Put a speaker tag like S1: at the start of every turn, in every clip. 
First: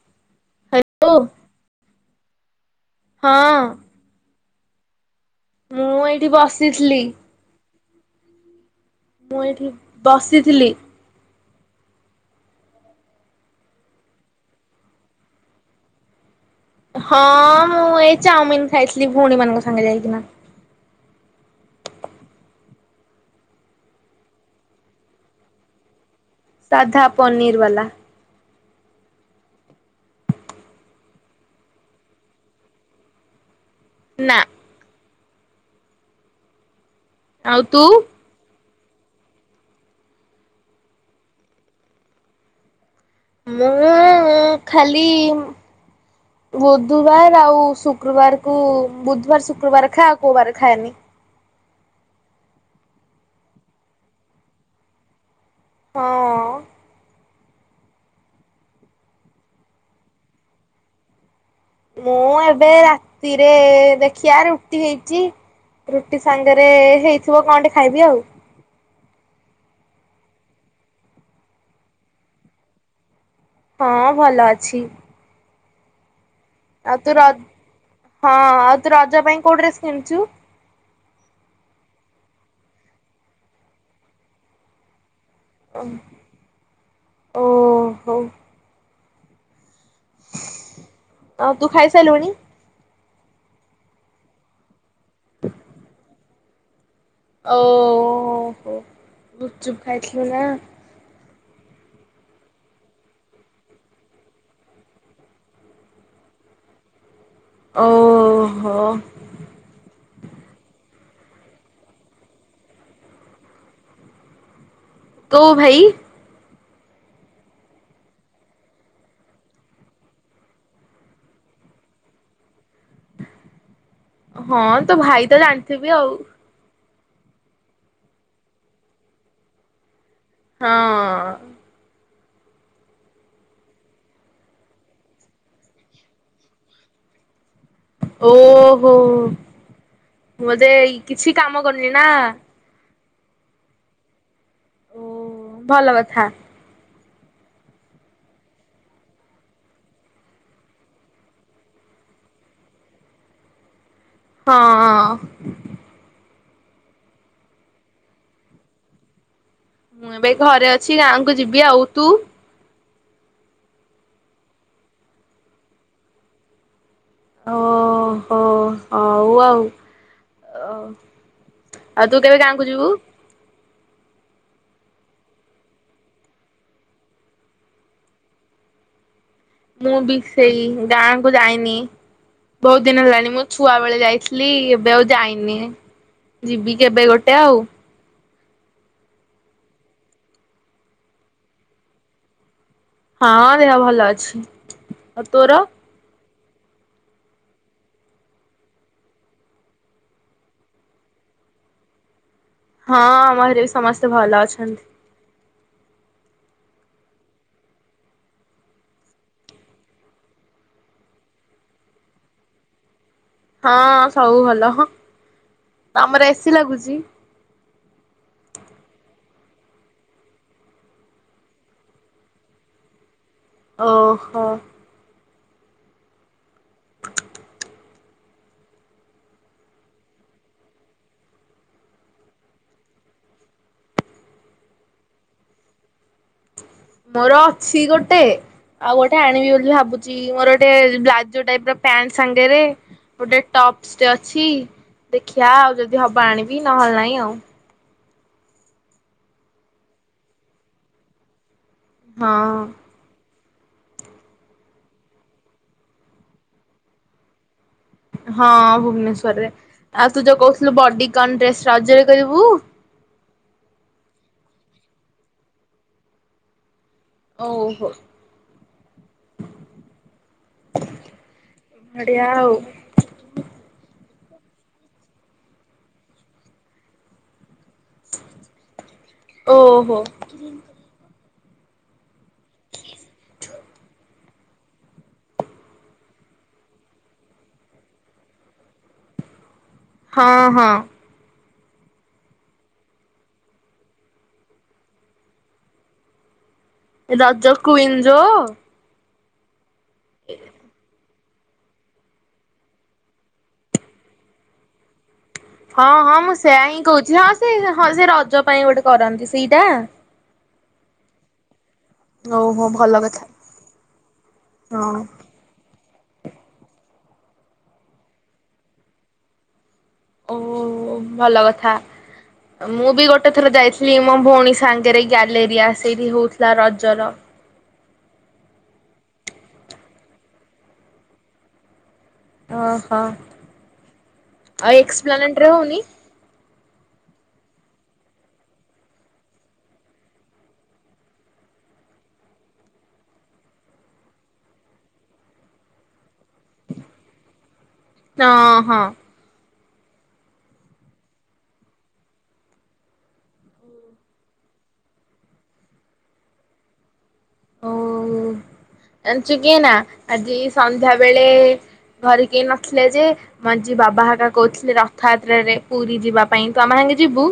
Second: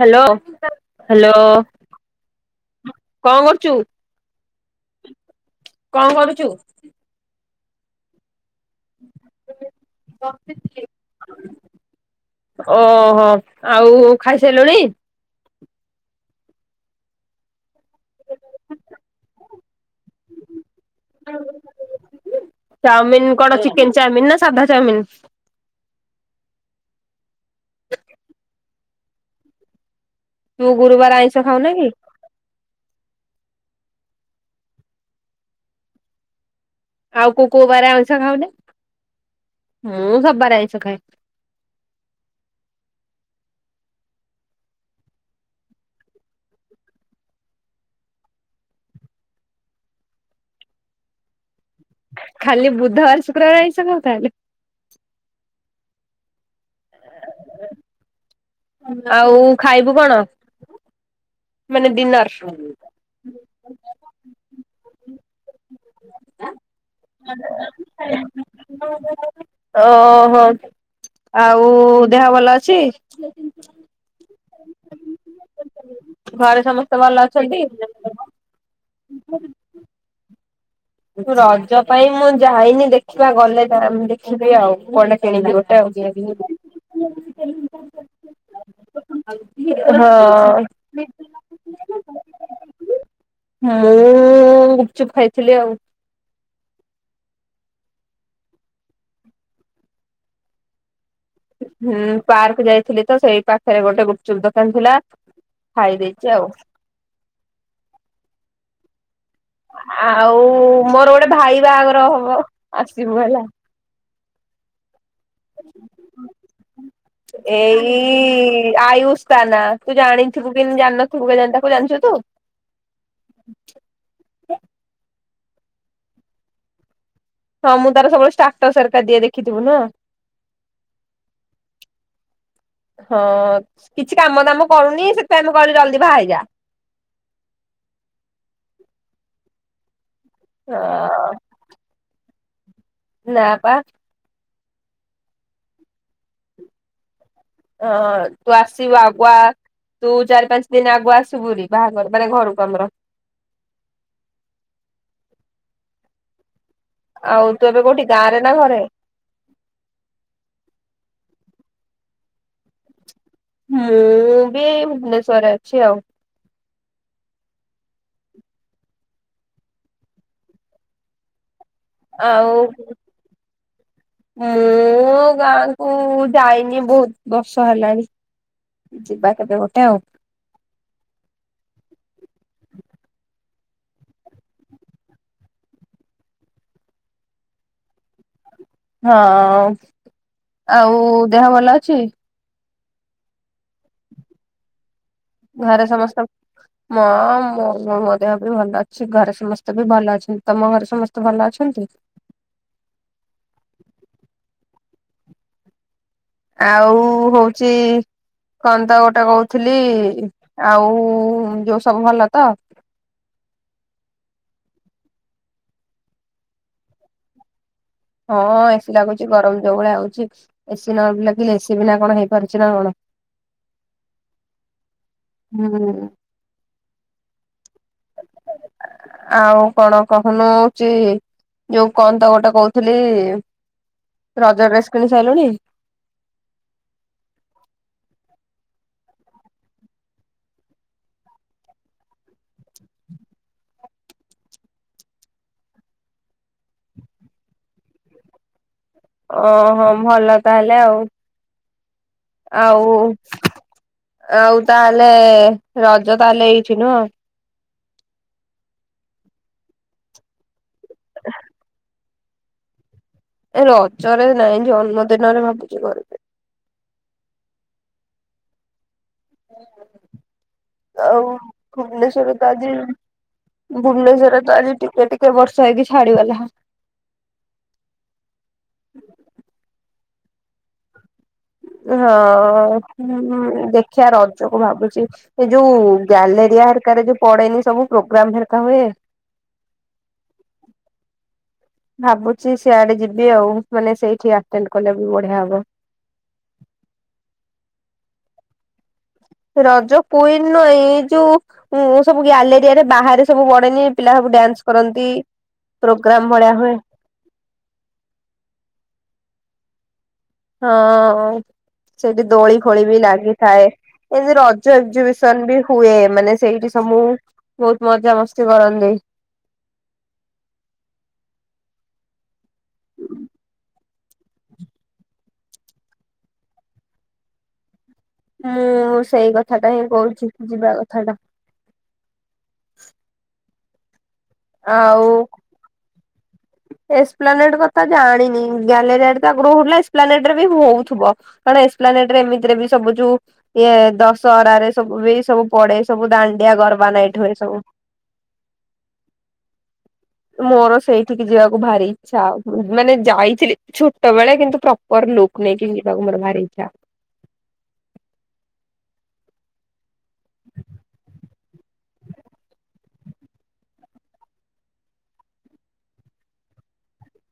S1: Hello. Hello. କଣ
S2: ହଁ
S1: କରୁଚୁ?
S2: ମୁଁ ଏଇଠି ବସିଥିଲି। ମୁଁ ଏଇଠି ବସିଥିଲି
S1: ଓ ହୋ ଆଉ ଖାଇସାରିଲୁଣି?
S2: ହଁ। ମୁଁ ଏଇ ଚାଉମିିନ ଖାଇଥିଲି ଭଉଣୀ ମାନଙ୍କ ସାଙ୍ଗେ ଯାଇକିନା।
S1: ଚାଉମିିନ କଣ ଚିକେନ ଚାଉମିିନ ନା ସାଧା ଚାଉମିିନ?
S2: ସାଧା ପନିରୀ ଵାଲା।
S1: ତୁ ଗୁରୁବାର ଆଇଁଷ ଖାଉନ କି?
S2: ନାଁ।
S1: ଆଉ କୋଉ କୋଉ ବରା ଆଇସ ଖାଉନା ମୁଁ ସବୁବାରେ ଆଇଁସ ଖାଏ।
S2: ମୁଁ ଖାଲି ବୁଧବାର ଆଉ ଶୁକ୍ରବାରକୁ ବୁଧବାର ଶୁକ୍ରବାର ଖାଏଆଉ କୋଉ ବାର ଖାଏନି
S1: ଖାଲି ବୁଧବାର ଶୁକ୍ରବାର ଆଇସ ଖାଉ ତାହେଲେ
S2: ହଁ।
S1: ଆଉ ଖାଇବୁ କଣ? ମାନେ ଡିନର?
S2: ମୁଁ ଏବେ ରାତିରେ ଦେଖି ରୁ ରଟି ହେଇଛି ରୁଟି ସାଙ୍ଗରେ ରେ ହେଇଥିବ କଣ ଟେ ଖାଇବି ଆଉ
S1: ଓହୋ ଆଉ ଦେହ ଭଲ ଅଛି?
S2: ହଁ ଭଲ ଅଛି।
S1: ଘରେ
S2: ଆଉ
S1: ସମସ୍ତ
S2: ତୁ
S1: ଭଲ
S2: ର
S1: ଅଛନ୍ତି?
S2: ହଁ ଆଉ ତୁ ରଜ ପାଇଁ କୋଉ ଡ୍ରେସ୍ କିଣିଛୁ?
S1: ତୁ ରଜ ପାଇଁ ମୁଁ ଯାଇନି ଦେଖିବା ଗଲେ ଦାମ୍ ଦେଖିବି ଆଉ କୁଆଡ଼େ କିଣିବି ଗୋଟେ ଆଉ
S2: ଓହୋ
S1: ଆଉ ଟିଏ ହଁ।
S2: ଆଉ ତୁ ଖାଇସାରିଲୁଣି?
S1: ହଉ ଚୁପ ଖାଇଥିଲି ଆଉ।
S2: ଓ ହୋ ଗୁପଚୁପ ଖାଇଥିଲୁ ନାଁ?
S1: ହୁଁ ପାର୍କ ଯାଇଥିଲି ତ ସେଇ ପାଖରେ ଗୋଟେ ଗୁପଚୁପ ଦୋକାନ ଥିଲା ଖାଇ ଦେଇଚି ଆଉ।
S2: ଓ ହୋ।
S1: ଆଉ ମୋର ଗୋଟେ ଭାଇ ବାହାଘର ହବ ଆସିବୁ ହେଲା।
S2: କୋଉ ଭାଇ?
S1: ଏଇ ଆୟୁସ୍ ତା ନା ତୁ ଜାଣିଥିବୁ କି ଜାଣିନଥିବୁ କେଜାଣି। ତାକୁ ଜାଣିଚୁ ତୁ?
S2: ହଁ ତୋ ଭାଇ ତ ଜାଣିଥିବି ଆଉ।
S1: ହଁ ମୁଁ ତାର ସବୁବେଳେ ଷ୍ଟାଟସ୍ ହେରିକା ଦିଏ ଦେଖିଥିବୁ ନୁହଁ।
S2: ହଁ।
S1: ହଁ କିଛି କାମ ଦାମ କରୁନି ସେଥିପାଇଁ ଆମେ କହିଲୁ ଜଲଦି ବାହାହେଇଯା।
S2: ଓହୋ। ମୋ ଦେଇ କିଛି କାମ କରନି ନାଁ।
S1: ନାଁ ପା।
S2: ଓ ଭଲ କଥା।
S1: ହଁ ତୁ ଆସିବୁ ଆଗୁଆ ତୁ ଚାରି ପାଞ୍ଚ ଦିନ ଆଗୁଆ ଆସିବୁରି ବାହାଘର ମାନେ ଘରକୁ ଆମର।
S2: ହଁ।
S1: ଆଉ ତୁ ଏବେ କୋଉଠି ଗାଁରେ ନାଁ ଘରେ?
S2: ମୁଁ ଏବେ ଘରେ ଅଛି ଗାଁକୁ ଯିବି ଆଉ। ତୁ?
S1: ମୁଁ ବି ଭୁବନେଶ୍ଵର ଅଛି ଆଉ‌।
S2: ଓ ହୋ ହଉ ଆଉ। ଅ ଆଉ ତୁ କେବେ
S1: ଆଉ
S2: ଗାଁକୁ ଯିବୁ?
S1: ମୁଁ ଗାଁକୁ ଯାଇନି ବୋହୁତ ବର୍ଷ ହେଲାଣି ଯିବା। କେବେ ଗୋଟେ
S2: ମୁଁ
S1: ଆଉ
S2: ବି ସେଇ ଗାଁକୁ ଯାଇ ନି ବୋହୁତ ଦିନ ହେଲାଣି ମୁଁ ଛୁଆ ବେଳେ ଯାଇଥିଲି ଏବେ ଆଉ ଯାଇନି ଯିବି କେବେ ଗୋଟେ ଆଉ।
S1: ହଁ। ଆଉ ଦେହ ଭଲ ଅଛି?
S2: ହଁ। ଦେହ ଭଲ ଅଛି। ଆଉ ତୋର?
S1: ମ ମୋ-ମୋ-ମୋ ଦେହ ବି ଭଲ ଅଛି‌ ଘରେ ସମସ୍ତେ ବି ଭଲ ଅଛନ୍ତି। ତମ ଘରେ ସମସ୍ତେ ଭଲ ଅଛନ୍ତି?
S2: ହଁ ଆମ ହରେ ବି ସମସ୍ତେ ଭଲ ଅଛନ୍ତି।
S1: ଆଉ ହୋଉଚି କନ୍ତ ଗୋଟେ କଉଥୁଲି ଆଉ ଯୋଉ ସବୁ ଭଲ ତ?
S2: ହଁ ସବୁ ଭଲ ହଁ ତମର ଏ ସି ଲାଗୁଚି?
S1: ହଁ ଏ ସି ଲାଗୁଚି ଗରମ ଯୋଉ ଭଳିଆ ଅଉଚି ଏ ସି ନ ଲାଗିଲେ ଏ ସି ବିନା କଣ ହେଇ ପାରୁଚି ନାଁ କଣ?
S2: ଓହୋ।
S1: ହୁଁ। ଆଉ କଣ କହୁନୁ ହଉଛି ଯୋଉ କହନ୍ତ ଗୋଟେ କହୁଥିଲି ରଜ ଡ୍ରେସ କିଣି ସାରିଲୁଣି?
S2: ମୋର ଅଛି ଗୋଟେ। ଆଉ ଗୋଟେ ଆଣିବି ବୋଲି ଭାବୁଛି ମୋର ଗୋଟେ ବ୍ଲାଜୋ ଟାଇପ ର ପ୍ୟାଣ୍ଟ ସାଙ୍ଗରେ ଗୋଟେ ଟପ୍ସଟେ ଅଛି ଦେଖିବା ଆଉ ଯଦି ହବ ଆଣିବି ନହେଲେ ନହିଁ ଆଉ।
S1: ଓହୋ ଭଲ ତାହେଲେ ଆଉ।
S2: ହଁ
S1: ଆଉ ଆଉ ତାହେଲେ ରଜ ତାହେଲେ ଏଟି ନୁ।
S2: ହଁ ଭୁବନେଶ୍ଵରରେ ଆଉ ତୁ ଯଉ କହୁଥିଲୁ ବଡି ଗ ଡଷ୍ଟ ରାଜରେ କରିବୁ।
S1: ଏ ରଜରେ ନାଇଁ ଜନ୍ମଦିନରେ ଭାବୁଛି ଘିବେ।
S2: ଓହୋ
S1: ଆଉ
S2: ବଢିଆ
S1: ଭୁବନେଶ୍ଵର ତ
S2: ଆଉ
S1: ଆଜି ଭୁବନେଶ୍ଵର ତ ଆଜି ଟିକେ ଟିକେ ବର୍ଷ ହେଇକି ଛାଡିଗଲା।
S2: ଓହୋ [inaudible]
S1: ହଁ ଦେଖିବା ରଜକୁ ଭାବୁଛି ଏ ଯୋଉ ଗ୍ୟାଲେରିଆର ଯୋଉ ପଡେନି। ସବୁ ପ୍ରୋଗ୍ରାମରକା ହୁଏ।
S2: ହଁ ହଁ
S1: ଭାବୁଛି ସିଆଡେ ଯିବି ଆଉ ମାନେ ସେଇଠିେ ଆଟେଣ୍ଟ କଲେ ବି ବଢିଆ ହବ।
S2: ଏ ରଜ କୁଇନଜୋ
S1: ରଜ କୁଇନ ନୁହେଁ ଏଇ ଯୋଉ ସବୁ ଗ୍ୟାଲେରିଆରେ ବାହାରେ ସବୁ ବଡେନି ପିଲା ସବୁ ଡ୍ୟାନ୍ସ କରନ୍ତି।
S2: ହଁ ହଁ
S1: ପ୍ରୋଗ୍ରାମ
S2: ମୁଁ
S1: ଭଳିଆ
S2: ସେୟା
S1: ହୁଏ
S2: ହିଁ କହୁଛି ହଁ ସେ ହଁ ସେ ରଜ ପାଇଁ ଗୋଟେ କରନ୍ତି ସେଇ ସେଇଟା।
S1: ହଁ ସେଇଠି ଦୋଳି
S2: ଓହୋ
S1: ଖୋଳି
S2: ଭଲ
S1: ବି
S2: କଥା।
S1: ଲାଗିଥାଏ ଏମିତି ରଜ
S2: ହଁ
S1: ଏକ୍ଜିିବିସନ ବି ହୁଏ ମାନେ ସେଇଠି ସବୁ ବହୁତ ମଜା ମସ୍ତି କରନ୍ତି।
S2: ଓ ହୋ ଭଲ କଥା ମୁଁ ବି ଗୋଟେ ଥର ଯାଇଥିଲି ମୋ ଭଉଣୀ ସାଙ୍ଗରେ ଗ୍ୟାଲେରିଆ ସେଇଠି ହଉଥିଲା ରଜର।
S1: ମୁଁ ସେଇ କଥାଟା ହିଁ କହୁଛି ଯିବା କଥା ଟା।
S2: ଓ ହୋ ଆ ଏକ୍ସପ୍ଲେନଟରେ ହଉନି?
S1: ଏସପ୍ଲାନେଟ କଥା ଜାଣିନି ଗଲେ ତ ଆଗ୍ର ଏସପ୍ଲାନେଟ ରେ ବି ହଉଥିବ କାରଣ ଏସପ୍ଲାନେଟ ରେ ଏମିତିରେ ବି ସବୁ ଯୋଉ ଇ ଦଶହରାରେ ସବୁ ବି ସବୁ ପଡେ ସବୁ ଦା ଡିିଆ ଗର୍ବ ନାଇ ଏଠୁ ଏ ସବୁ। ମୋର ସେଇଠିକି ଯିବାକୁ ଭାରି ଇଛା ମାନେ ଯାଇଥିଲି ଛୋଟ ବେଳେ କିନ୍ତୁ ପ୍ରପର ଲୁକ୍ ନେଇକି ଯିବାକୁ ମୋର ଭାରି ଇଛା।
S2: ଓ ଜଣିଛୁ କିଏ ନା ଆଜି ସନ୍ଧ୍ୟାବେେଳେ ଘର କେହି ନଥିଲେ ଯେ ମଞ୍ଜି ବାବା ହକା କହୁଥିଲେ ରଥଯାତ୍ରାରେ ପୁରୀ ଯିବା ପାଇଁ ତୁ ଆମ ସାଙ୍ଗେ ଯିବୁ?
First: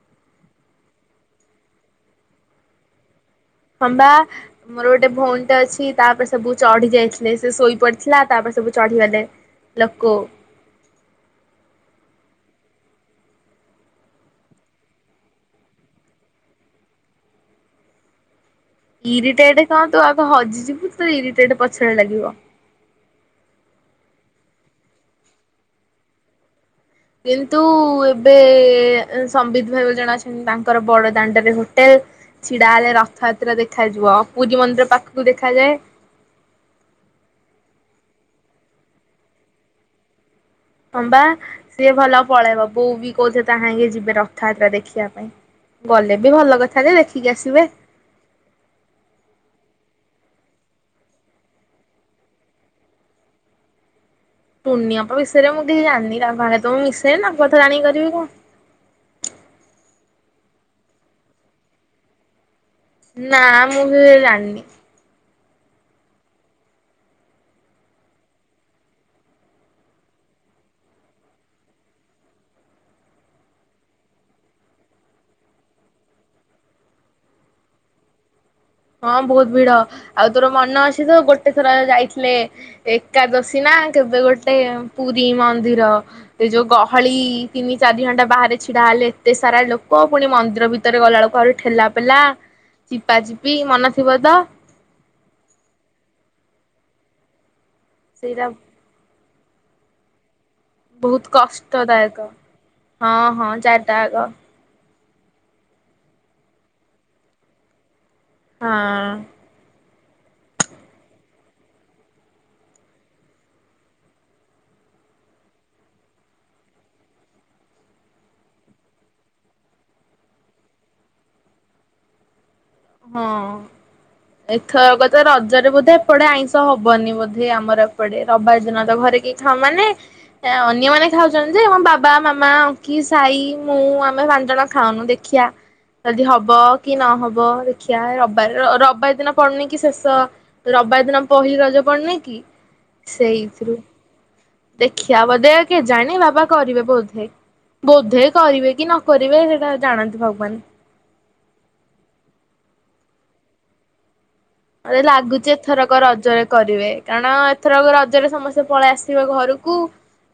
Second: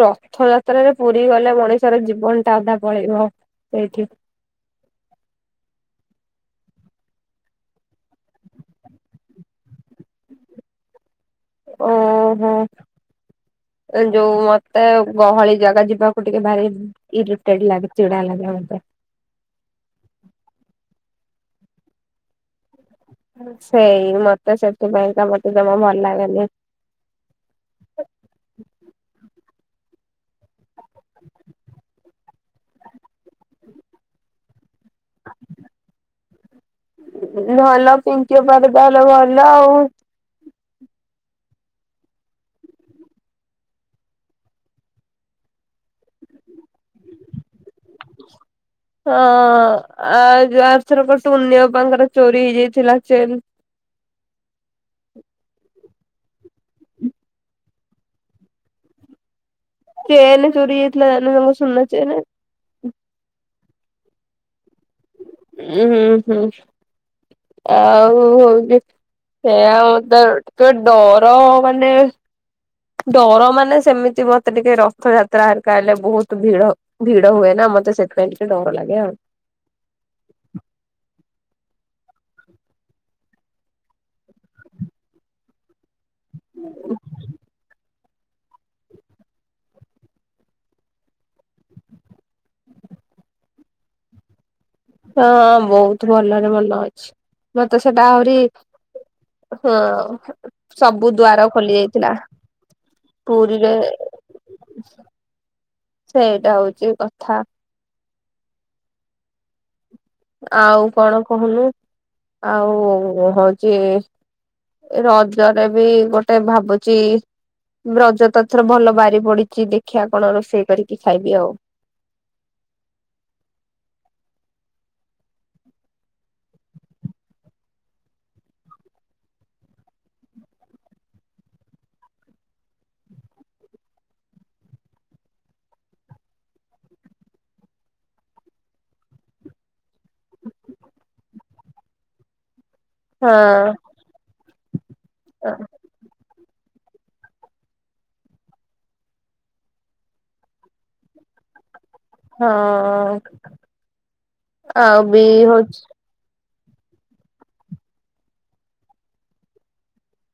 S1: ରଥ ଯାତ୍ରରେ ପୁରୀ ଗଲେ ମଣିଷର ଜୀବନ ଟା ଅଧା ପଳେଇବ।
S2: ହଁ ବା
S1: ସେଇଠି
S2: ମୋର ଗୋଟେ ଭଉଣୀଟା ଅଛି। ତାପରେ ସବୁ ଚଢି ଯାଇଥିଲେ ସେ ଶୋଇ ପଡିଥିଲା ତାପରେ ସବୁ ଚଢିଗଲେ ଲୋକ।
S1: ଓହୋ ଯୋଉ ମତେ ଗହଳି ଜାଗା ଯିବାକୁ ଟିକେ ଭାରି ଇରିଟେଡ ଲାଗେ ଚିଡା ଲାଗେ ମ।
S2: ଇରିଟେଟ କଣ ତୁ ଆଗ ହଜିଯିବୁ ତ ଇରି ପଛରେ ଲାଗିବ।
S1: ସେଇ ମତେ ସେଥିପାଇଁ ତ ମତେ ଜମା ଭଲ ଲାଗନି।
S2: କିନ୍ତୁ ଏବେ ସମ୍ବିତ ଭାଇ ଜଣା ତାଙ୍କର ବଡ ଦାଣ୍ଡରେ ହୋଟେଲ ଛିଡା ହେଲେ ରଥଯାତ୍ରା ଦେଖାଯିବ ପୁରୀ ମନ୍ଦିର ପାଖକୁ ଦେଖାଯାଏ
S1: ଭଲ ଫିଙ୍କ ପରିବାର ଭଲ ଆଉ
S2: ହବା ସିଏ ଭଲ ପଳେଇବ ବୋଉ ବି କହୁଥିଲେ ତାହାକ ଯିବେ ରଥଯାତ୍ରା ଦେଖିବା ପାଇଁ ଗଲେ ବି ଭଲ କଥା ଯେ ଦେଖିକି ଆସିବେ
S1: ହଁ ଆ ଆରଥର ବର୍ଷ କୁନି ଅପାଙ୍କର ଚୋରି ହେଇଯାଇଥିଲା ଚେନ୍
S2: ଟୁଣନି ଆପ ବିସରେ ମୁଁ କିଛି ଜାଣିନି। ତା ଭ ତଁ ମିଶେଇ ନା କଥ ଟାଣି କରିବି କଣ
S1: ସେ ଏେ ଚୋରି ହେଥିଲା ସଙ୍କୁ ଶନନାଛେ।
S2: ନା ମୁଗନୀ
S1: ଉଁ ହୁଁ ହୁଁ ଆଉ ହଉଛି ସେଉ ତ ଡର ମାନେ ଡର ମାନେ ସେମିତି ମତେ ଟିକେ ରଥଯାତ୍ରା ହରିକା ହେଲେ ବହୁତ ଭିଡ ଭିଡ ହୁଏ ନା ମତେ ସେଥିପାଇଁ ଟ
S2: ହଁ ବହୁତ ଭିଡ ଆଉ ତୋର ମନ ଅଛି ତ ଗୋଟେ ଗୋଟେ ଥର ଯାଇଥିଲେ ଏକାଦଶୀ ନା କେବେ ଗୋଟେ ପୁରୀ ମନ୍ଦିର। ସେ ଯୋଉ ଗହଳି ତିନି ଚାରି ଘଣ୍ଟା ବାହାରେ ଛିଡ଼ା ହେଲେ ଏତେ ସାରା ଲୋକ ପୁଣି ମନ୍ଦିର ଭିତରେ ଗଲାବେଳକୁ ଆହୁରି ଠେଲାପେଲା ଚିପା ଚିପ ବି ମନ ଶିବଦା
S1: ହଁ ବହୁତ ଭଲରେ ମନ ଅଛି। ମତେ ସେଟ ଆହୁରି
S2: ସେଇଟା
S1: ହଁ। ସବୁ
S2: ବହୁତ
S1: ଦ୍ଵାର ଖୋଲି ଯାଇଥିଲା
S2: କଷ୍ଟଦାୟକ ହଁ ହଁ
S1: ପୁରୀରେ
S2: ଚାରିଟ ଆକ
S1: ସେଇଟା ହଉଛି କଥା।
S2: ହଁ।
S1: ଆଉ କଣ କହୁନୁ ଆଉ ହଉଛି ରଜରେ ବି ଗୋଟେ ଭାବୁଛି ରଜ ତ ଥର ଭଲ ବାରି ପଡିଛି ଦେଖିବା କଣ ରୋଷେଇ କରିକି ଖାଇବି ଆଉ।
S2: ହଁ ଏଥର କଥା ରଜରେ ବୋଧେ ଏପଟେ ଆଇଁଷ ହବନି ବୋଧେ ଆମର ଏପଟେ ରବାର ଦିନ ତ ଘରେ କେହି ଖାଉ ମାନେ ଅନ୍ୟମାନୋନେ ଖାଉଛନ୍ତି। ଯେ ଆମ ବାବା ମାମା କି ସାଇ ମୁଁ ଆମେ ପାଞ୍ଚ ଜଣ ଖାଉନୁ ଦେଖିଆ ଯଦି ହବ କି ନହବ ଶଖିଆ ରବାର ରବାର ଦିନ ପଡନି କି ଶେଷ ରବାର ଦିନ ପହିଲି ରଜ ପଡନି କି
S1: ହଁ
S2: ସେଇଥିରୁ ଦେଖିବାଆ ବୋଧେ କେ ଜାଣି ବାବା କରିବେ ବୋଧେ ବୋଧେ କରିବେ କି ନ କରିବେ ସେଇଟା ଜାଣନ୍ତି ଭଗବାନ।
S1: ହଁ। ଆଉ
S2: ମ
S1: ବି
S2: ଲାଗୁଚ
S1: ହଉଛି
S2: ଏଥରକ ରଜରେ କରିବେ କାରଣ ଏଥର ରଜରେ ସମସ୍ତେ ପଳେଇ ଆସିବେ ଘରକୁ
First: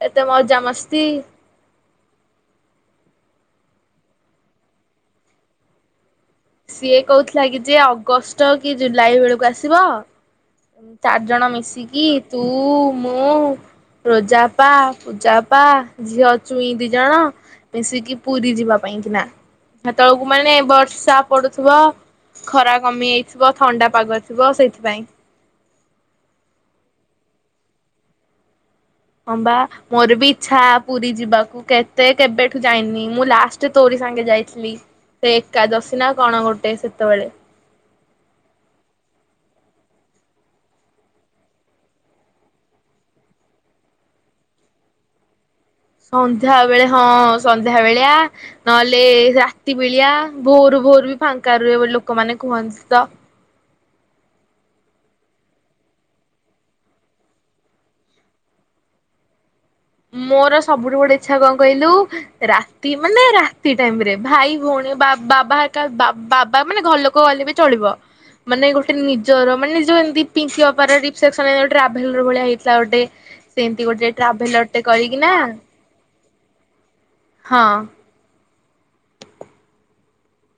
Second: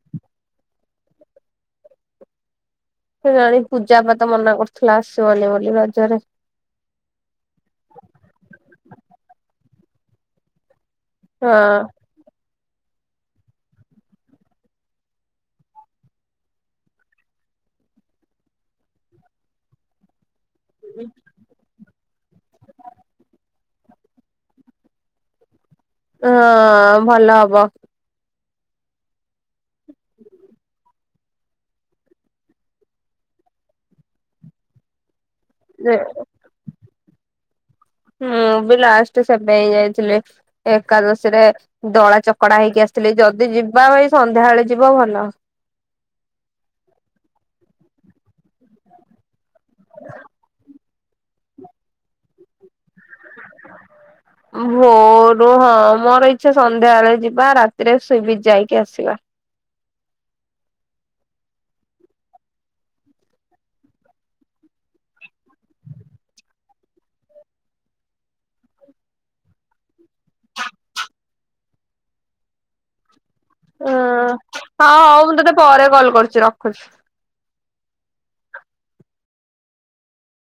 S2: ଏତେ ମଜ ମସ୍ତି
S1: ସେ ଜାଣି ପୂଜା ପାାତ ମନା କରୁଥିଲା ଆସିବନି ବୋଲି ନଜରରେ
S2: ସିଏ କହୁଥିଲା କି ଯେ ଅଗଷ୍ଟ କି ଜୁଲାଇ ବେଳକୁ ଆସିବ। ଚାରି ଜଣ
S1: ହଁ
S2: ମିଶିକି ତୁ ତୁ ମୁଁ ରୋଜାପ ପୂଜାପ ଝିଅ ଅଛୁଇଁ ଦି ଜଣ ମିଶିକି ପୁରୀ ଯିବା ପାଇଁକିନା ସେତେବେଳକୁ ମାନେ ବଟସଆପ୍ ଖରା କମି ଯାଇଥିବ ଥଣ୍ଡା ପାଗ ଥିବ ସେଇଥିପାଇଁ।
S1: ହଁ ଭଲ ହବ।
S2: ହଁ ବା ମୋର ବି ଇଚ୍ଛା ପୁରୀ ଯିବାକୁ। କେତେ କେବେଠୁ ଯାଇନି ମୁଁ ଲାଷ୍ଟ ତୋରି ସାଙ୍ଗେ ଯାଇଥିଲି। ସେ ଏକା ଦଶନା କଣ ଗୋଟେ ସେ ତବଳେ
S1: ମୁଁ ବି ଲାଷ୍ଟ ସେବେ ହି ଯାଇଥିଲି। ଏକାଦଶୀରେ ଦଳା ଚକଡା ହେଇକି ଆସିଥିଲି ଯଦି ଯିବା ଭାଇ ସନ୍ଧ୍ୟା ବଳେ ଯିବା ଭଲ।
S2: ସନ୍ଧ୍ୟା ବେଳେ ହଁ ସନ୍ଧ୍ୟା ବେଳିଆ ନହେଲେ ରାତି ବିଳିଆ ଭୋର ଭୋର ବି ଫାଙ୍କା ରୁହେ ଲୋକମାନେ କୁହନ୍ତି ତ
S1: ଭୋରୁ ହଁ ମୋର ଇଚଛା ସନ୍ଧ୍ୟାବେଳେ ଯିବା ରାତିରେ ସୁବିଚ ଯାଇକି ଆସିବା।
S2: ମୋର ସବୁଠୁ ବଡେ ଇଚ୍ଛା କଣ କହିଲୁ ରାତି ମାନେ ରାତି ଟାଇମରେ ଭାଇ ଭଉଣୀ ବାବା ବାବା ମାନେ ଘର ଲୋକ ଗଲେ ବି ଚଳିବ ମାନେ ଗୋଟେ ନିଜର ମାନେଉ ଏମିତି ପିଙ୍କ ବାପାର୍ରାଭେଲ ଭଳିଆ ହେଇଥିଲା ଗୋଟେ ସେମିତି
S1: ହଁ
S2: ଗୋଟେ ଟ୍ରାଭେଲର।
S1: ହଁ
S2: କରିକି
S1: ହଉ
S2: ନା।
S1: ମୁଁ ତୋତେ ପରେ କଲ୍ କରୁଛି ରଖୁଛି।
S2: ହଁ।